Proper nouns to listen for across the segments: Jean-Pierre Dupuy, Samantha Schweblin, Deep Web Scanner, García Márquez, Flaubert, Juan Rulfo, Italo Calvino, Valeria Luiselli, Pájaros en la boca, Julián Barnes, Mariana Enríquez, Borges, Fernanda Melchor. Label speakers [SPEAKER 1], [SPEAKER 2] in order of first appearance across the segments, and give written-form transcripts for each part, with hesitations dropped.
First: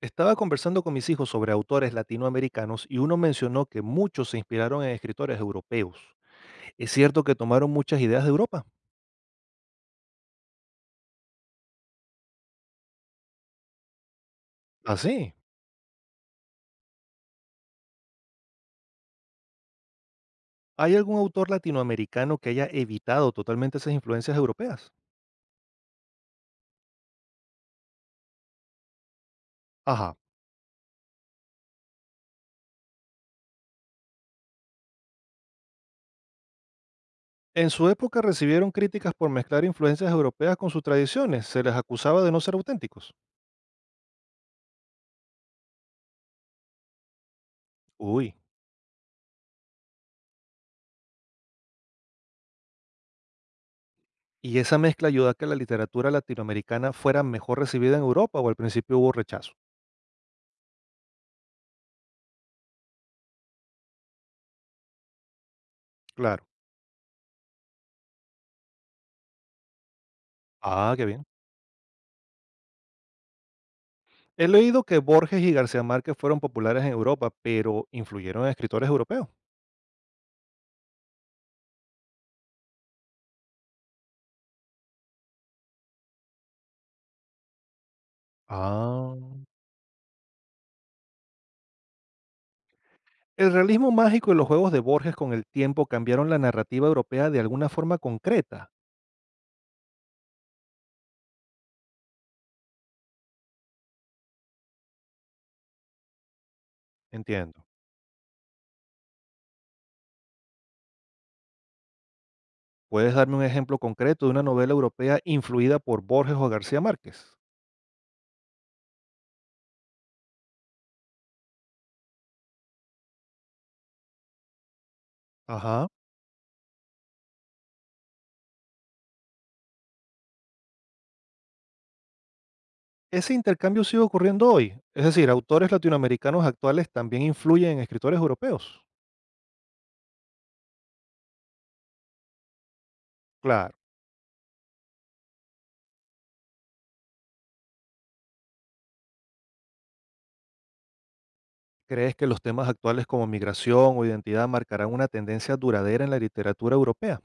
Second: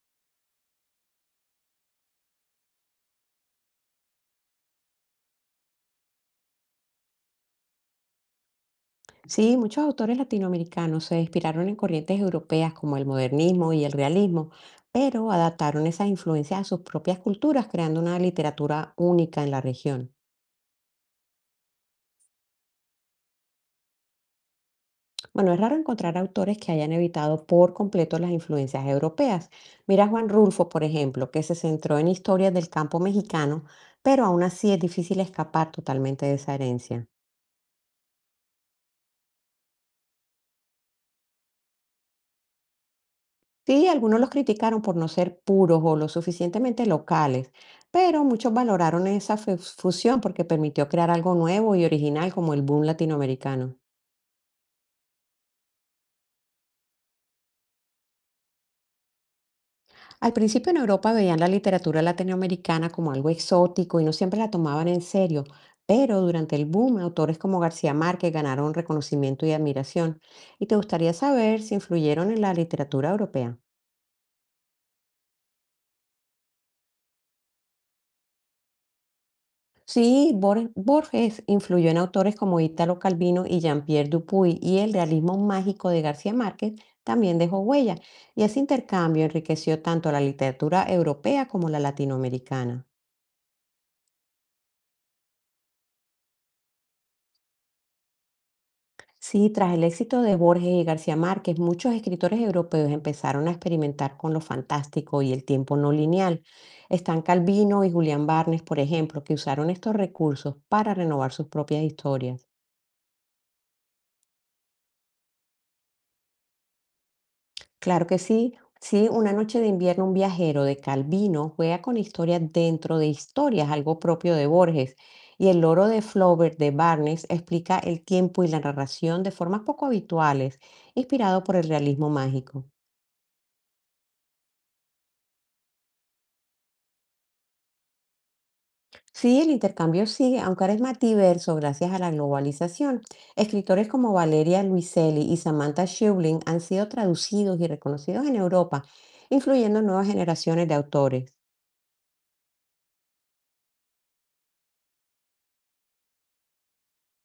[SPEAKER 1] Estaba conversando con mis hijos sobre autores latinoamericanos y uno mencionó que muchos se inspiraron en escritores europeos. Es cierto que tomaron muchas ideas de Europa.
[SPEAKER 2] Sí, muchos autores latinoamericanos se inspiraron en corrientes europeas como el modernismo y el realismo,
[SPEAKER 1] ¿Ah,
[SPEAKER 2] pero
[SPEAKER 1] sí?
[SPEAKER 2] adaptaron esas influencias a sus propias culturas, creando una literatura única en la región.
[SPEAKER 1] ¿Hay algún autor latinoamericano que haya evitado totalmente esas influencias europeas?
[SPEAKER 2] Bueno, es raro encontrar autores que hayan evitado por completo las influencias europeas. Mira a
[SPEAKER 1] Ajá.
[SPEAKER 2] Juan Rulfo, por ejemplo, que se centró en historias del campo mexicano, pero aún así es difícil escapar totalmente de esa herencia.
[SPEAKER 1] En su época recibieron críticas por mezclar influencias europeas con sus tradiciones. Se les acusaba de no ser auténticos.
[SPEAKER 2] Sí, algunos los criticaron por no ser puros o lo suficientemente locales, pero
[SPEAKER 1] Uy.
[SPEAKER 2] muchos valoraron esa fusión porque permitió crear algo nuevo y original como el boom latinoamericano.
[SPEAKER 1] ¿Y esa mezcla ayudó a que la literatura latinoamericana fuera mejor recibida en Europa o al principio hubo rechazo?
[SPEAKER 2] Al principio en Europa veían la literatura latinoamericana como algo exótico y no siempre la tomaban en serio, pero
[SPEAKER 1] Claro.
[SPEAKER 2] durante el boom autores como García Márquez ganaron reconocimiento y admiración. ¿Y te
[SPEAKER 1] Ah, qué
[SPEAKER 2] gustaría
[SPEAKER 1] bien.
[SPEAKER 2] saber si influyeron en la literatura europea?
[SPEAKER 1] He leído que Borges y García Márquez fueron populares en Europa, pero influyeron en escritores europeos.
[SPEAKER 2] Sí, Borges influyó en autores como Italo Calvino y Jean-Pierre Dupuy, y el realismo mágico de García Márquez también dejó huella, y ese
[SPEAKER 1] Ah,
[SPEAKER 2] intercambio enriqueció tanto la literatura europea como la latinoamericana.
[SPEAKER 1] el realismo mágico y los juegos de Borges con el tiempo cambiaron la narrativa europea de alguna forma concreta.
[SPEAKER 2] Sí, tras el éxito de Borges y García Márquez, muchos escritores europeos empezaron a experimentar con lo fantástico y el tiempo no lineal. Están
[SPEAKER 1] Entiendo.
[SPEAKER 2] Calvino y Julián Barnes, por ejemplo, que usaron estos recursos para renovar sus propias historias.
[SPEAKER 1] ¿Puedes darme un ejemplo concreto de una novela europea influida por Borges o García Márquez?
[SPEAKER 2] Claro que sí. Sí, Una noche de invierno, un viajero de Calvino juega con historias dentro de historias, algo propio de Borges. Y el loro
[SPEAKER 1] Ajá.
[SPEAKER 2] de Flaubert de Barnes explica el tiempo y la narración de formas poco habituales, inspirado por el realismo mágico.
[SPEAKER 1] Ese intercambio sigue ocurriendo hoy. Es decir, autores latinoamericanos actuales también influyen en escritores europeos.
[SPEAKER 2] Sí, el intercambio sigue, aunque ahora es más diverso gracias a la globalización.
[SPEAKER 1] Claro.
[SPEAKER 2] Escritores como Valeria Luiselli y Samantha Schweblin han sido traducidos y reconocidos en Europa, influyendo en nuevas generaciones de autores.
[SPEAKER 1] ¿Crees que los temas actuales como migración o identidad marcarán una tendencia duradera en la literatura europea?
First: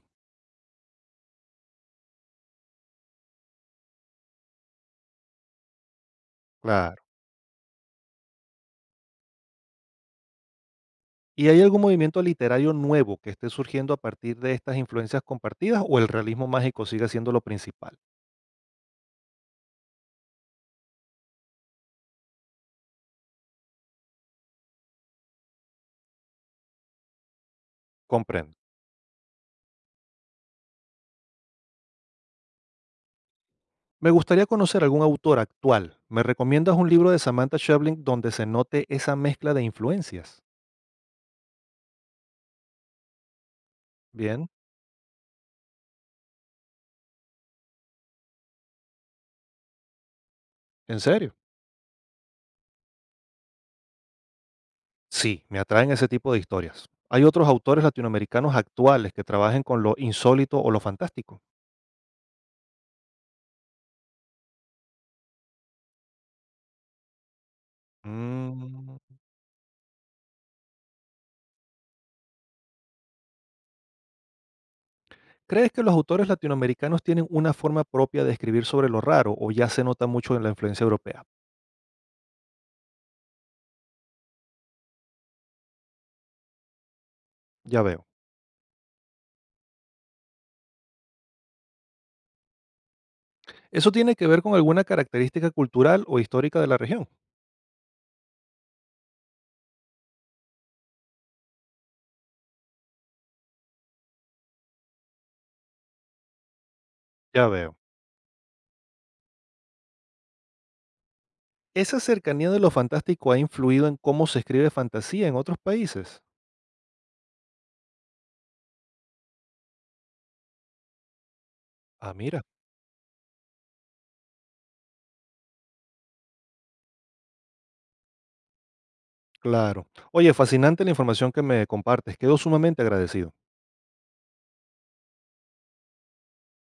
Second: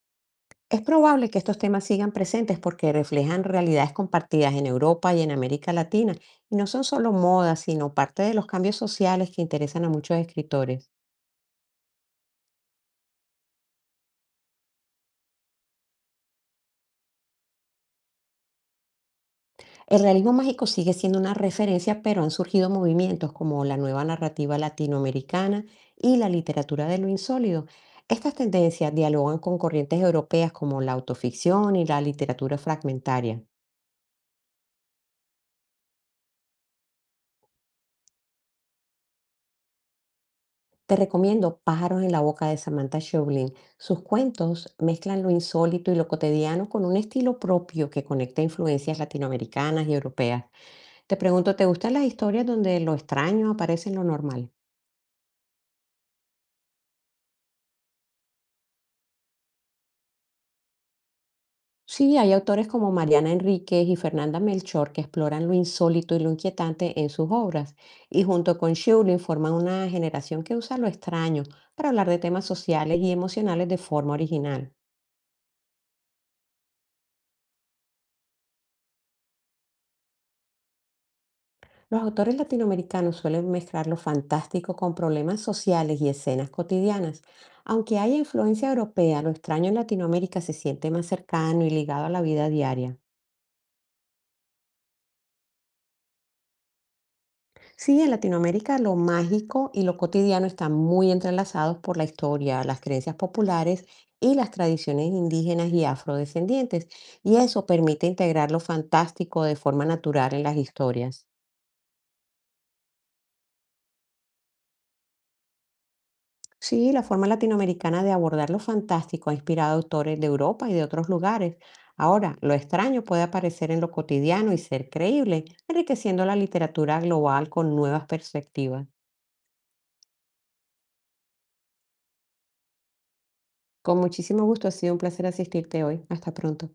[SPEAKER 2] Es probable que estos temas sigan presentes porque reflejan realidades compartidas en Europa y en América Latina, y no son
[SPEAKER 1] Claro.
[SPEAKER 2] solo modas, sino parte de los cambios sociales que interesan a muchos escritores.
[SPEAKER 1] ¿Y hay algún movimiento literario nuevo que esté surgiendo a partir de estas influencias compartidas o el realismo mágico sigue siendo lo principal?
[SPEAKER 2] El realismo mágico sigue siendo una referencia, pero han surgido movimientos como la nueva narrativa latinoamericana y la literatura de lo insólido. Estas
[SPEAKER 1] Comprendo.
[SPEAKER 2] tendencias dialogan con corrientes europeas como la autoficción y la literatura fragmentaria.
[SPEAKER 1] Me gustaría conocer algún autor actual. ¿Me recomiendas un libro de Samantha Schweblin donde se note esa mezcla de influencias?
[SPEAKER 2] Te recomiendo Pájaros en la boca de Samantha Schweblin. Sus
[SPEAKER 1] Bien,
[SPEAKER 2] cuentos mezclan lo insólito y lo cotidiano con un estilo propio que conecta influencias latinoamericanas y europeas.
[SPEAKER 1] ¿en
[SPEAKER 2] Te
[SPEAKER 1] serio?
[SPEAKER 2] pregunto, ¿te gustan las historias donde lo extraño aparece en lo normal?
[SPEAKER 1] Sí, me atraen ese tipo de historias. ¿Hay otros autores latinoamericanos actuales que trabajen con lo insólito o lo fantástico?
[SPEAKER 2] Sí, hay autores como Mariana Enríquez y Fernanda Melchor que exploran lo insólito y lo inquietante en sus obras, y junto con
[SPEAKER 1] Mm.
[SPEAKER 2] Schweblin forman una generación que usa lo extraño para hablar de temas sociales y emocionales de forma original.
[SPEAKER 1] ¿Crees que los autores latinoamericanos tienen una forma propia de escribir sobre lo raro o ya se nota mucho en la influencia europea?
[SPEAKER 2] Los autores latinoamericanos suelen mezclar lo fantástico con problemas sociales y escenas cotidianas.
[SPEAKER 1] Ya
[SPEAKER 2] Aunque
[SPEAKER 1] veo.
[SPEAKER 2] haya influencia europea, lo extraño en Latinoamérica se siente más cercano y ligado a la vida diaria.
[SPEAKER 1] ¿Eso tiene que ver con alguna característica cultural o histórica de la región?
[SPEAKER 2] Sí, en Latinoamérica lo mágico y lo cotidiano están muy entrelazados por la historia, las creencias populares y las tradiciones indígenas y afrodescendientes, y
[SPEAKER 1] Ya
[SPEAKER 2] eso
[SPEAKER 1] veo.
[SPEAKER 2] permite integrar lo fantástico de forma natural en las historias.
[SPEAKER 1] ¿Esa cercanía de lo fantástico ha influido en cómo se escribe fantasía en otros países?
[SPEAKER 2] Sí, la forma latinoamericana de abordar lo fantástico ha inspirado a autores de Europa y de otros lugares.
[SPEAKER 1] Ah,
[SPEAKER 2] Ahora,
[SPEAKER 1] mira,
[SPEAKER 2] lo extraño puede aparecer en lo cotidiano y ser creíble, enriqueciendo la literatura global con nuevas perspectivas.
[SPEAKER 1] claro. Oye, fascinante la información que me compartes. Quedo sumamente agradecido.
[SPEAKER 2] Con muchísimo gusto, ha sido un placer asistirte hoy. Hasta pronto.